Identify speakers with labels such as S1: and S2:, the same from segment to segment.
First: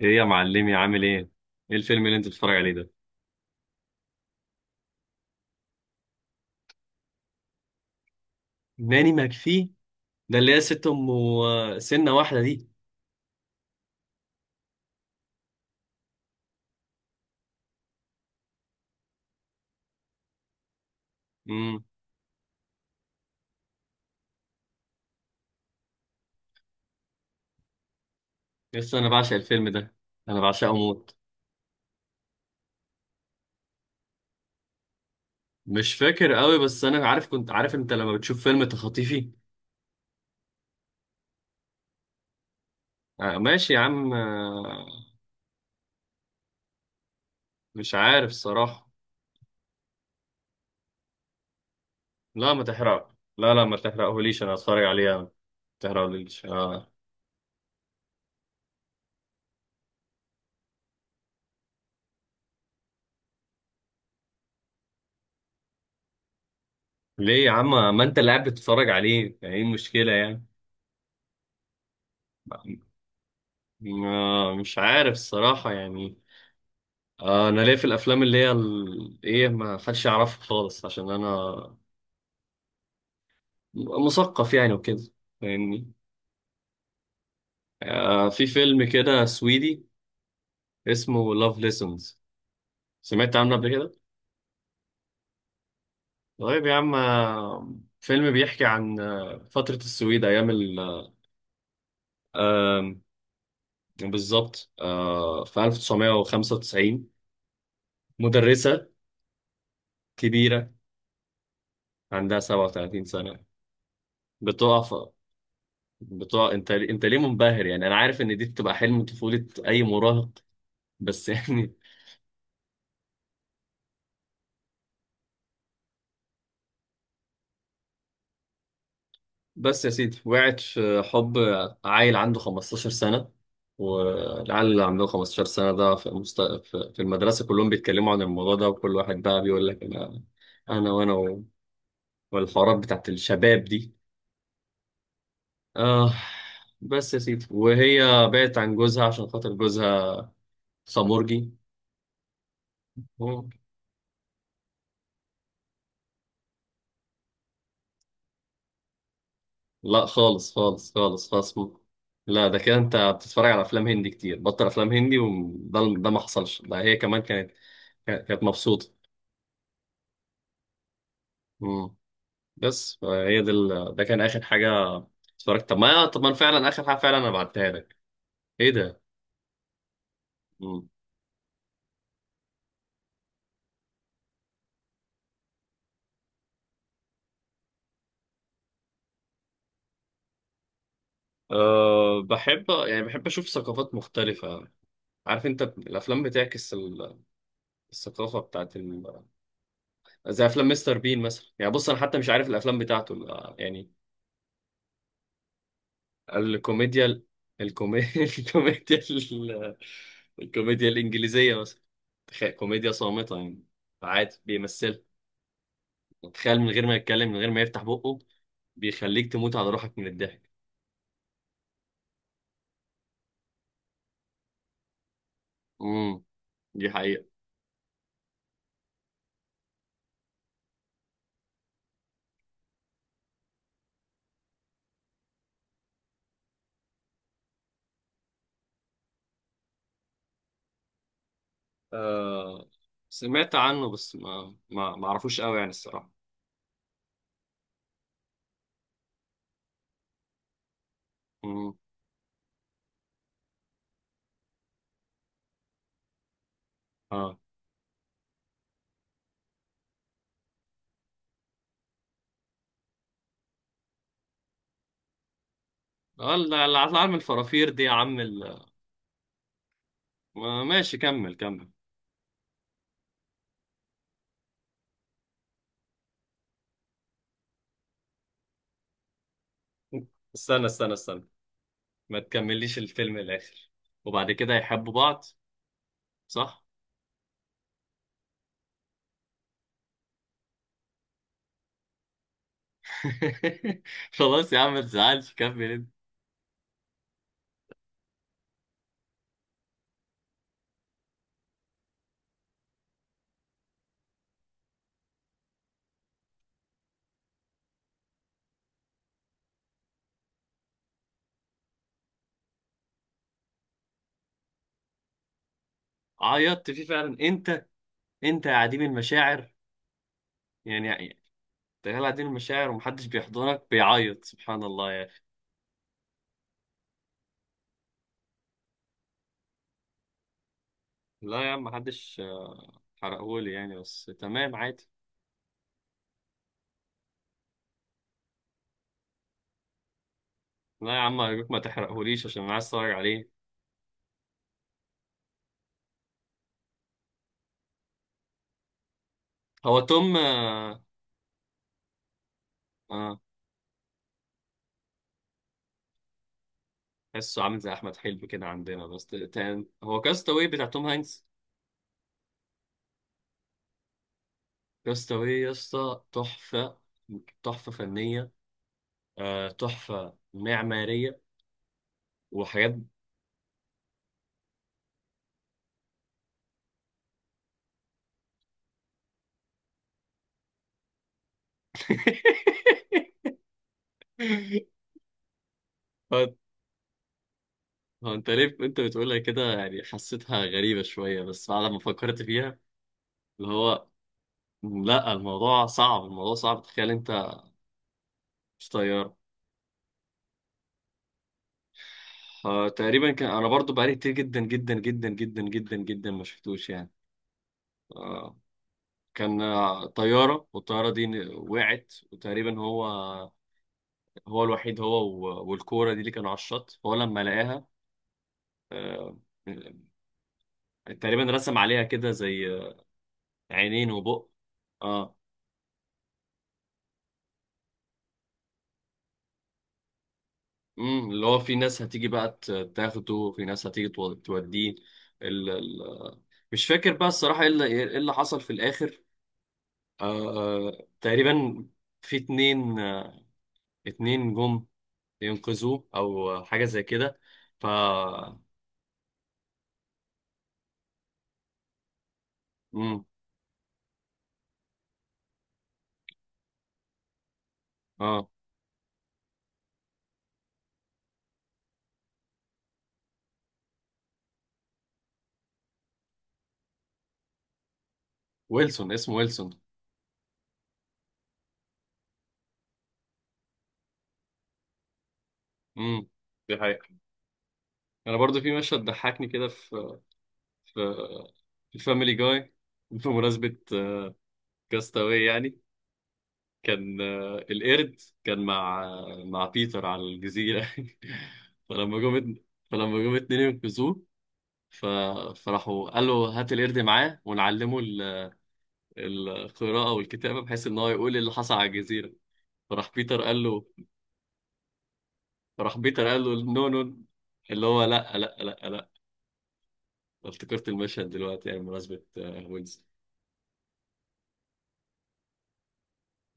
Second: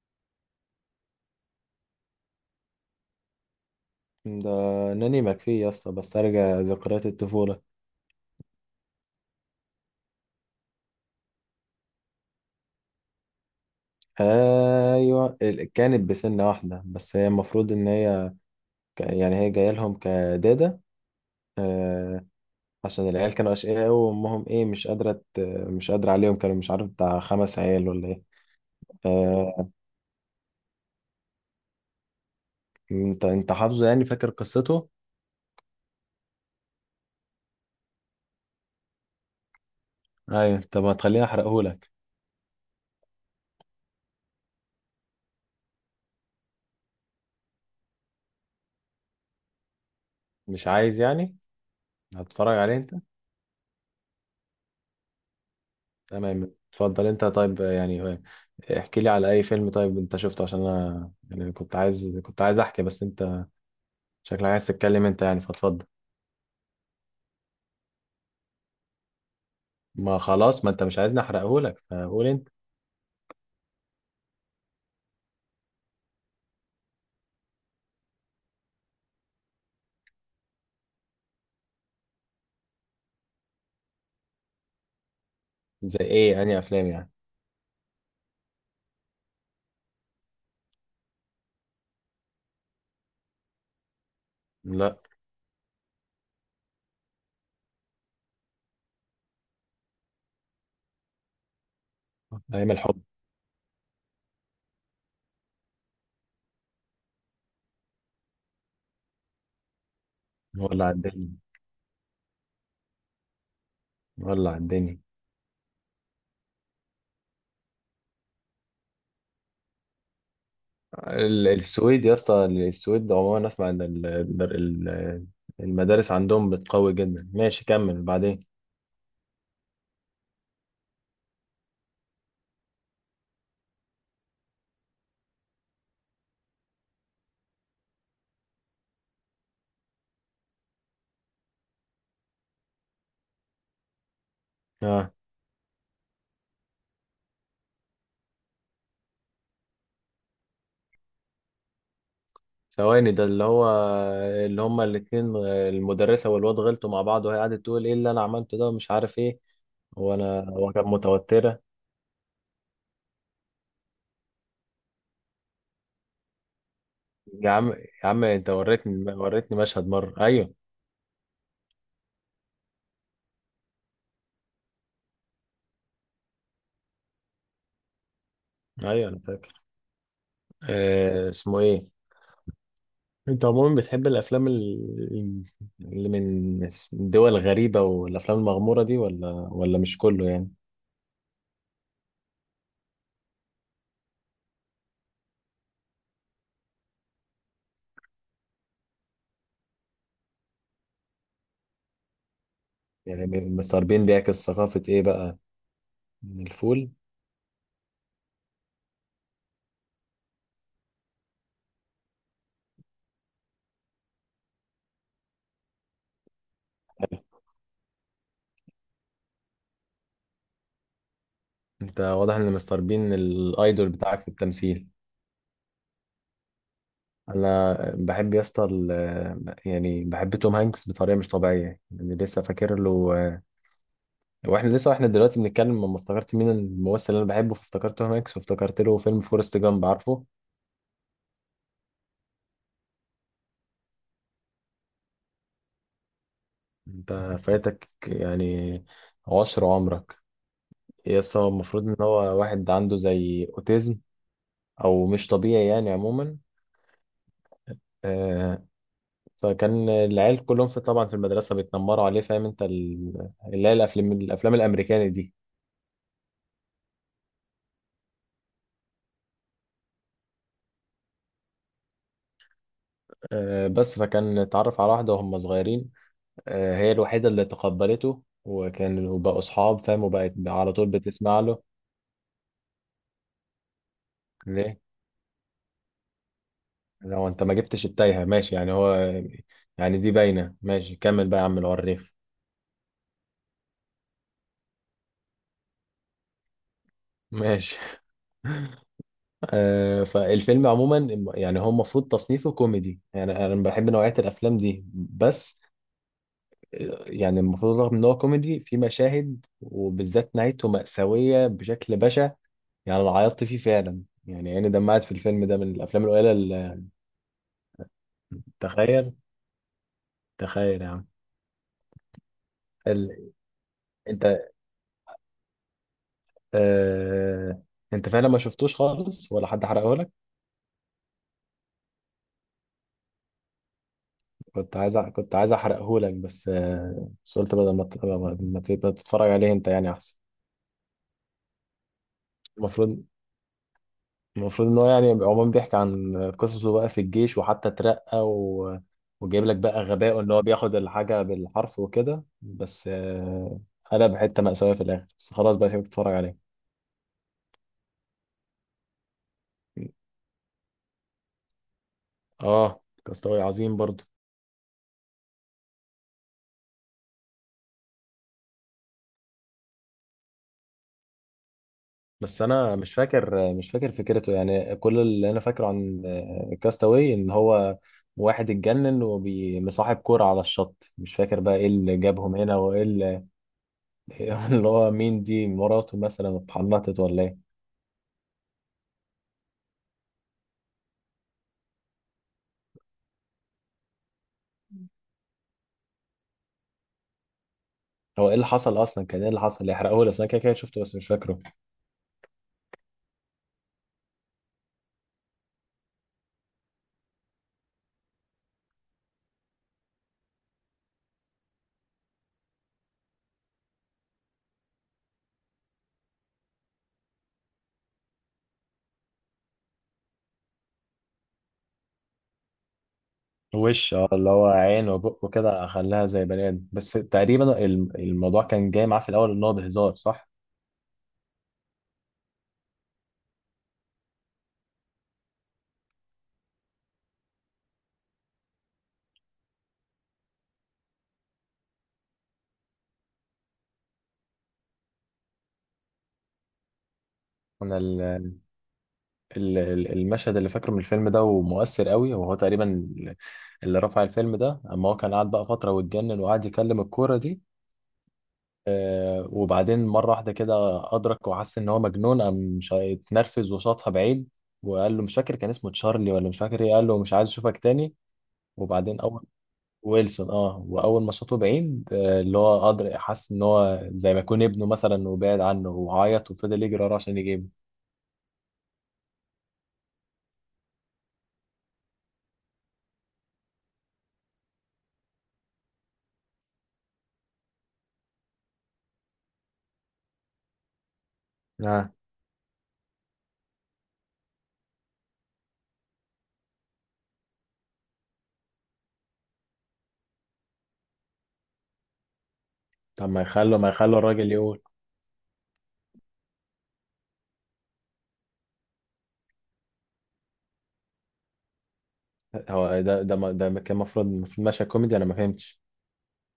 S1: ايه يا معلمي، عامل ايه؟ ايه الفيلم اللي انت بتتفرج عليه ده؟
S2: ده ناني مكفي يا اسطى، بسترجع ذكريات الطفولة.
S1: ناني ماكفي. ده اللي هي ست ام وسنه واحده دي؟
S2: ايوه، كانت بسن واحدة، بس هي المفروض ان هي يعني هي جاية لهم كدادة.
S1: امم.
S2: آه، عشان العيال كانوا اشقياء أوي، وامهم ايه مش قادرة مش قادرة عليهم، كانوا مش عارف بتاع 5 عيال ولا ايه.
S1: لسه انا بعشق
S2: آه،
S1: الفيلم ده. انا بعشقه موت.
S2: انت حافظه يعني فاكر قصته؟
S1: مش فاكر قوي، بس انا عارف، كنت عارف انت لما بتشوف فيلم تخطيفي.
S2: ايوه، طب ما تخليني احرقهولك.
S1: آه ماشي يا عم، آه. مش عارف الصراحه.
S2: مش عايز يعني.
S1: لا،
S2: هتتفرج
S1: ما
S2: عليه انت؟
S1: تحرق لا لا ما تحرقهوليش، انا هتفرج عليه يعني. ما تحرقهوليش،
S2: تمام،
S1: آه.
S2: اتفضل انت طيب يعني، احكي لي على اي فيلم طيب انت شفته، عشان انا يعني كنت عايز احكي، بس انت شكلك عايز تتكلم انت يعني، فاتفضل.
S1: ليه يا عم؟ ما انت اللي قاعد بتتفرج عليه يعني، ايه المشكله
S2: ما
S1: يعني؟
S2: خلاص، ما انت مش عايزني احرقه لك، فقول انت.
S1: آه، مش عارف الصراحه يعني. انا ليا في الافلام اللي هي ايه، ما حدش يعرفها خالص، عشان انا مثقف يعني وكده. فاهمني؟
S2: زي ايه؟ انهي افلام يعني؟
S1: آه في فيلم كده سويدي، اسمه لاف ليسونز. سمعت عنه قبل كده؟
S2: لا.
S1: طيب يا عم، آه. فيلم بيحكي عن فترة السويد ايام
S2: ايام
S1: آم،
S2: الحب.
S1: بالظبط. في 1995 مدرسة كبيرة،
S2: ولا على الدنيا.
S1: عندها 37 سنة.
S2: ولا على
S1: بتقع
S2: الدنيا.
S1: في- بتقع. انت ليه منبهر يعني؟ انا عارف ان دي بتبقى حلم طفولة اي مراهق، بس يعني.
S2: السويد يا اسطى، السويد عموما اسمع ان ال- المدارس عندهم بتقوي جدا. ماشي، كمل بعدين.
S1: بس يا سيدي، وقعت في حب عيل عنده 15 سنة. والعيال اللي عندهم 15 سنة ده في, مست... في في المدرسة كلهم بيتكلموا عن الموضوع ده، وكل واحد بقى بيقول لك أنا. أنا وأنا و... والحوارات بتاعت الشباب دي،
S2: آه.
S1: آه. بس يا سيدي، وهي بعدت عن جوزها عشان خاطر جوزها خمرجي.
S2: ثواني، ده اللي
S1: مم.
S2: هو، اللي هما الاتنين المدرسة والواد غلطوا مع بعض، وهي قعدت تقول ايه اللي انا عملته ده، ومش عارف ايه،
S1: لا،
S2: وانا
S1: خالص
S2: هو كانت
S1: خالص خالص خالص.
S2: متوترة.
S1: مم. لا، ده كده انت بتتفرج على افلام هندي كتير، بطل افلام هندي. وده ما حصلش. ده هي كمان كانت
S2: يا عم يا عم،
S1: كانت كانت
S2: انت
S1: مبسوطه.
S2: وريتني مشهد مرة، ايوه.
S1: امم. بس هي دي ده كان اخر حاجه اتفرجت. طب ما انا فعلا اخر حاجه، فعلا انا بعتها لك. ايه ده؟
S2: ايوه انا فاكر.
S1: امم.
S2: اسمه ايه؟ انت عموما بتحب الافلام، اللي من دول غريبة، والافلام المغمورة دي، ولا مش كله يعني؟
S1: أه بحب يعني، بحب اشوف ثقافات مختلفه. عارف انت الافلام بتعكس الثقافه بتاعت زي افلام مستر بين مثلا. يعني بص، انا حتى مش عارف الافلام بتاعته
S2: يعني مستر
S1: يعني.
S2: بين بيعكس ثقافة ايه بقى؟ الفول.
S1: الكوميديا. الكومي... الكوميديا الكوميديا الانجليزيه مثلا. تخيل كوميديا صامته يعني. عادي بيمثلها. تخيل من غير ما يتكلم، من غير ما يفتح بقه، بيخليك تموت على روحك من الضحك.
S2: انت واضح ان مستر بين الايدول بتاعك في التمثيل.
S1: امم، دي حقيقة.
S2: انا بحب يا اسطى، يعني بحب توم هانكس بطريقه مش طبيعيه. يعني لسه فاكر له، واحنا لسه دلوقتي بنتكلم، لما افتكرت مين الممثل اللي انا بحبه، فافتكرت توم هانكس، وافتكرت له فيلم فورست جامب، عارفه؟
S1: آه، سمعت عنه، بس ما اعرفوش قوي يعني الصراحة.
S2: انت فايتك يعني عشر عمرك. يا اسطى، هو
S1: امم.
S2: المفروض ان هو واحد عنده زي اوتيزم، او مش طبيعي يعني عموما.
S1: اه
S2: آه، فكان العيال كلهم، في طبعا في المدرسه، بيتنمروا عليه، فاهم انت اللي هي الافلام الامريكاني دي.
S1: اه، اللي هطلع من الفرافير دي يا عم ماشي، كمل كمل.
S2: بس فكان اتعرف على واحدة وهم صغيرين. هي الوحيدة اللي تقبلته، وكان وبقوا أصحاب فاهم، وبقت
S1: استنى
S2: على طول
S1: استنى استنى،
S2: بتسمع له.
S1: ما تكمليش الفيلم الاخر، وبعد كده
S2: ليه؟
S1: يحبوا بعض، صح؟
S2: لو أنت ما جبتش التايهة ماشي، يعني هو يعني دي باينة. ماشي كمل بقى يا عم العريف.
S1: خلاص يا عم ما تزعلش، كمل انت.
S2: ماشي. فالفيلم عموما، يعني هو المفروض تصنيفه كوميدي، يعني أنا بحب نوعية الأفلام دي، بس يعني المفروض، رغم إن هو كوميدي في مشاهد، وبالذات نهايته مأساوية بشكل بشع. يعني انا عيطت فيه فعلا، يعني عيني دمعت في الفيلم ده، من الافلام القليله
S1: عيطت
S2: اللي.
S1: فيه فعلا انت؟ انت يا عديم
S2: تخيل،
S1: المشاعر
S2: تخيل يا عم.
S1: يعني؟ تخيل، دي المشاعر ومحدش
S2: ال...
S1: بيحضنك بيعيط،
S2: انت
S1: سبحان الله يعني.
S2: آه... انت فعلا ما شفتوش خالص، ولا حد حرقه لك؟
S1: لا يا عم، محدش حرقهولي يعني، بس تمام عادي.
S2: كنت عايز احرقه لك، بس قلت بدل ما ما تتفرج عليه انت يعني احسن.
S1: لا يا عم أرجوك، ما تحرقهوليش عشان أنا عايز أتفرج
S2: المفروض
S1: عليه.
S2: المفروض ان هو يعني عموما بيحكي عن قصصه بقى في الجيش، وحتى اترقى، وجايب لك
S1: هو
S2: بقى
S1: توم،
S2: غبائه ان هو
S1: آه.
S2: بياخد الحاجه بالحرف وكده، بس
S1: آه،
S2: قلب حته مأساوية في الاخر. بس خلاص بقى، سيبك تتفرج عليه.
S1: تحسه عامل زي أحمد حلمي كده عندنا، بس تاني هو كاستاوي بتاع توم هانكس.
S2: اه، كاستاوي عظيم برضو.
S1: كاستاوي يا اسطى تحفة. تحفة فنية. آه، تحفة معمارية.
S2: بس
S1: وحاجات.
S2: انا مش فاكر فكرته، يعني كل اللي انا فاكره عن كاستاوي، ان هو واحد اتجنن ومصاحب كورة على الشط، مش فاكر بقى ايه اللي جابهم هنا وايه اللي اللي هو مين دي، مراته
S1: هو
S2: مثلا اتحنطت ولا ايه؟
S1: هو انت ليه انت بتقولها كده يعني؟ حسيتها غريبة شوية، بس بعد ما فكرت فيها، اللي هو، لا، الموضوع صعب، الموضوع صعب، تخيل انت.
S2: هو ايه اللي
S1: مش
S2: حصل اصلا،
S1: طيارة؟
S2: كان ايه اللي حصل؟ يحرقه لي، اصل انا كده كده شفته بس مش فاكره.
S1: آه تقريبا كان. انا برضو بقالي كتير جدا جدا جدا جدا جدا جدا ما شفتوش يعني. آه. كان طيارة، والطيارة دي وقعت، وتقريبا هو الوحيد. هو، والكورة دي اللي كانوا على الشط، هو لما لقاها آه تقريبا رسم عليها كده زي عينين
S2: وش،
S1: وبق.
S2: اللي هو عين
S1: اه،
S2: وبق وكده، خلاها زي بني ادم. بس تقريبا الموضوع كان جاي معاه في الاول ان هو بهزار، صح؟
S1: امم، اللي هو في ناس هتيجي بقى تاخده، في ناس هتيجي توديه. مش فاكر بقى الصراحة ايه إيه اللي حصل في الآخر. آه تقريبا في اتنين، اتنين جم ينقذوه، أو حاجة زي كده. ف
S2: انا المشهد اللي فاكره من الفيلم ده، ومؤثر قوي، وهو تقريبا
S1: مم.
S2: اللي رفع الفيلم ده، اما هو كان قاعد بقى فترة واتجنن، وقعد يكلم الكورة دي.
S1: اه،
S2: وبعدين مرة واحدة كده أدرك وحس إن هو مجنون، قام اتنرفز وشاطها بعيد. وقال له، مش فاكر كان اسمه تشارلي ولا مش فاكر إيه، قال له مش عايز أشوفك تاني.
S1: ويلسون،
S2: وبعدين
S1: اسمه
S2: أول.
S1: ويلسون.
S2: ويلسون، أه، وأول ما شاطه بعيد، اللي هو أدرك، حس إن هو زي ما يكون ابنه مثلا، وبعد عنه،
S1: امم،
S2: وعيط
S1: دي
S2: وفضل يجري
S1: حقيقة.
S2: وراه عشان يجيبه.
S1: أنا برضو في مشهد ضحكني كده في في الفاميلي جاي بمناسبة كاستاوي يعني. كان القرد كان مع، مع بيتر على الجزيرة.
S2: آه.
S1: فلما جم فلما جم اتنين ينقذوه، ف... فراحوا قالوا هات القرد معاه، ونعلمه القراءة والكتابة، بحيث إن هو يقول إيه اللي حصل على الجزيرة. فراح
S2: طب
S1: بيتر
S2: ما
S1: قال
S2: يخلوا
S1: له
S2: ما يخلوا الراجل يقول.
S1: فراح بيتر قال له نو نو، اللي هو لا لا لا لا. افتكرت المشهد دلوقتي يعني، بمناسبة
S2: هو
S1: ويلز.
S2: ده، كان المفروض ماشي كوميدي، انا ما فهمتش.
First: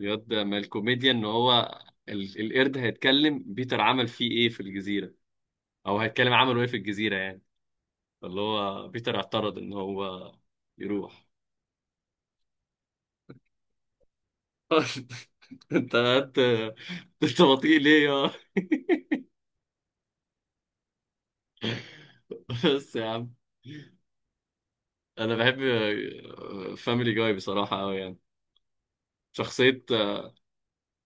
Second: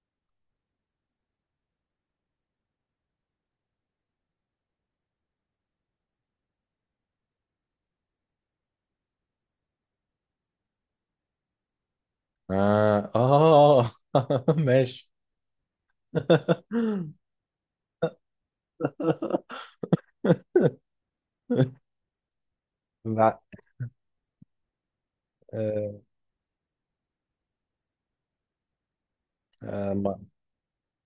S1: الواد ده، ما الكوميديا إن هو القرد هيتكلم بيتر عمل فيه إيه في الجزيرة، أو هيتكلم عمله إيه في الجزيرة يعني. فاللي هو بيتر اعترض إن هو يروح.
S2: اه اه، ماشي.
S1: انت انت انت بطيء ليه؟ بس يا عم،
S2: بع-
S1: انا بحب
S2: آه،
S1: فاميلي جاي بصراحه قوي يعني. شخصيه.
S2: آه، ما-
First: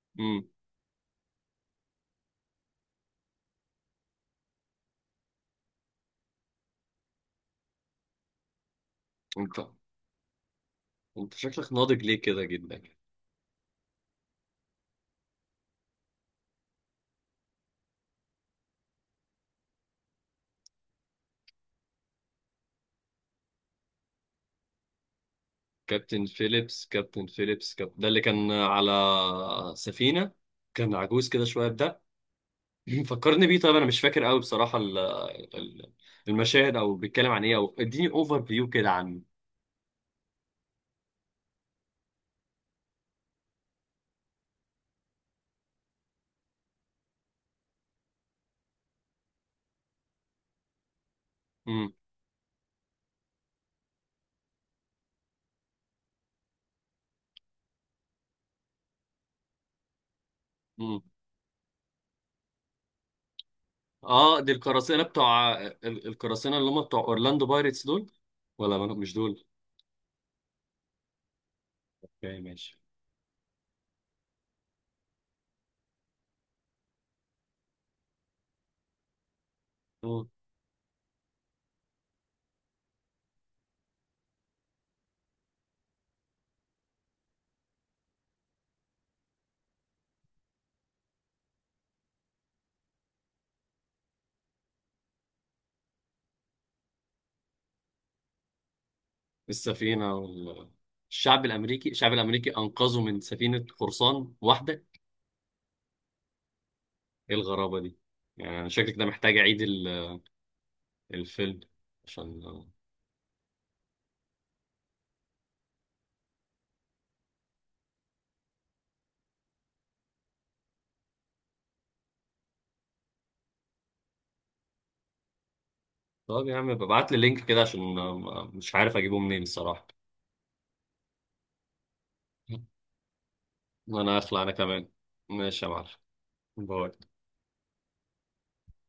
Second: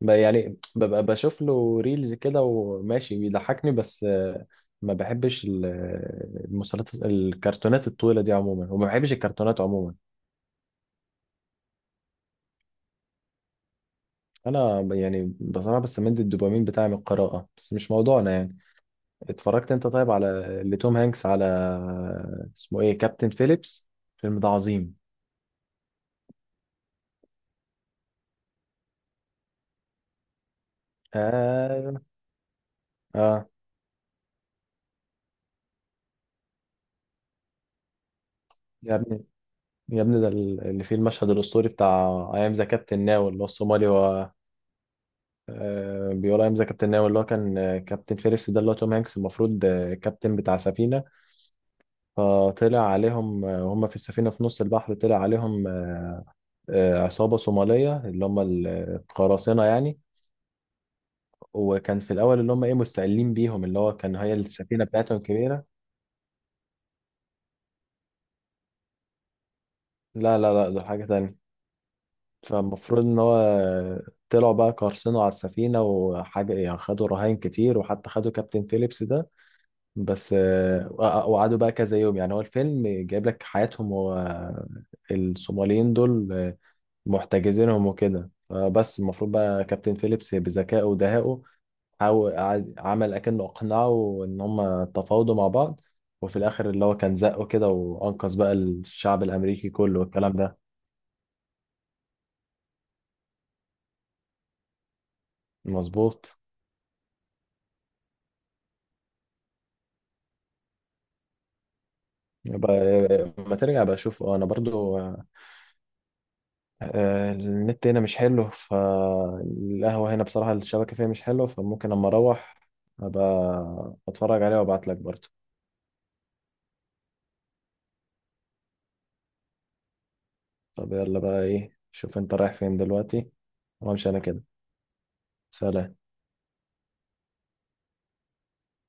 S1: امم.
S2: يعني ببقى بشوف له ريلز كده وماشي بيضحكني، بس ما بحبش المسلسلات الكرتونات الطويلة دي عموما، وما بحبش
S1: انت
S2: الكرتونات عموما.
S1: انت شكلك ناضج ليه كده جدا؟
S2: انا يعني بصراحة بستمد الدوبامين بتاعي من القراءة، بس مش موضوعنا يعني. اتفرجت انت طيب على لتوم هانكس، على اسمه ايه، كابتن فيليبس. الفيلم ده عظيم.
S1: كابتن فيليبس، كابتن فيليبس، ده اللي كان على سفينه، كان عجوز كده شويه
S2: اه،
S1: ده. فكرني
S2: اه.
S1: بيه. طيب انا مش فاكر قوي بصراحه ال- المشاهد، او بيتكلم عن ايه، او اديني اوفر فيو كده
S2: يا
S1: عنه.
S2: ابني يا ابني، ده اللي فيه المشهد الاسطوري بتاع ايام ذا كابتن ناو، اللي هو الصومالي، هو بيقول ايام ذا كابتن ناو. اللي هو كان كابتن فيليبس ده، اللي هو توم هانكس، المفروض كابتن بتاع سفينه،
S1: امم.
S2: فطلع عليهم وهم في السفينه في نص البحر، طلع عليهم عصابه صوماليه، اللي هم القراصنه يعني.
S1: امم.
S2: وكان في الاول اللي هم ايه مستقلين بيهم، اللي هو كان هي
S1: اه، دي
S2: السفينه
S1: القراصنه
S2: بتاعتهم
S1: بتوع
S2: كبيره.
S1: القراصنه اللي هم بتوع اورلاندو بايرتس دول، ولا مش دول؟
S2: لا لا لا، ده حاجة تانية.
S1: اوكي ماشي.
S2: فالمفروض إن هو طلعوا بقى، قرصنوا على السفينة وحاجة، يعني خدوا رهائن كتير، وحتى خدوا كابتن فيليبس ده، بس وقعدوا بقى كذا يوم، يعني هو الفيلم جايب لك حياتهم، هو الصوماليين دول محتجزينهم وكده. فبس المفروض بقى كابتن فيليبس بذكائه ودهائه عمل أكنه أقنعه إن هم تفاوضوا مع بعض، وفي الآخر اللي هو كان زقه كده، وأنقذ بقى الشعب الأمريكي كله
S1: السفينة
S2: والكلام ده.
S1: وال... الشعب الأمريكي، الشعب الأمريكي أنقذه من سفينة قرصان واحدة.
S2: مظبوط.
S1: إيه الغرابة دي يعني؟ أنا شكلك ده محتاج أعيد الفيلم عشان.
S2: يبقى ما ترجع بقى اشوف انا برضو. النت هنا مش حلو، فالقهوة هنا بصراحة الشبكة فيها مش حلوة، فممكن اما اروح ابقى اتفرج عليها وابعت لك برضو.
S1: طب يا عم، ببعت لي لينك كده، عشان مش عارف أجيبه منين الصراحة.
S2: طب يلا بقى، ايه، شوف انت رايح فين دلوقتي، وامشي
S1: أنا
S2: انا
S1: أخلع
S2: كده.
S1: أنا كمان. ماشي يا معلم.
S2: سلام.
S1: باي.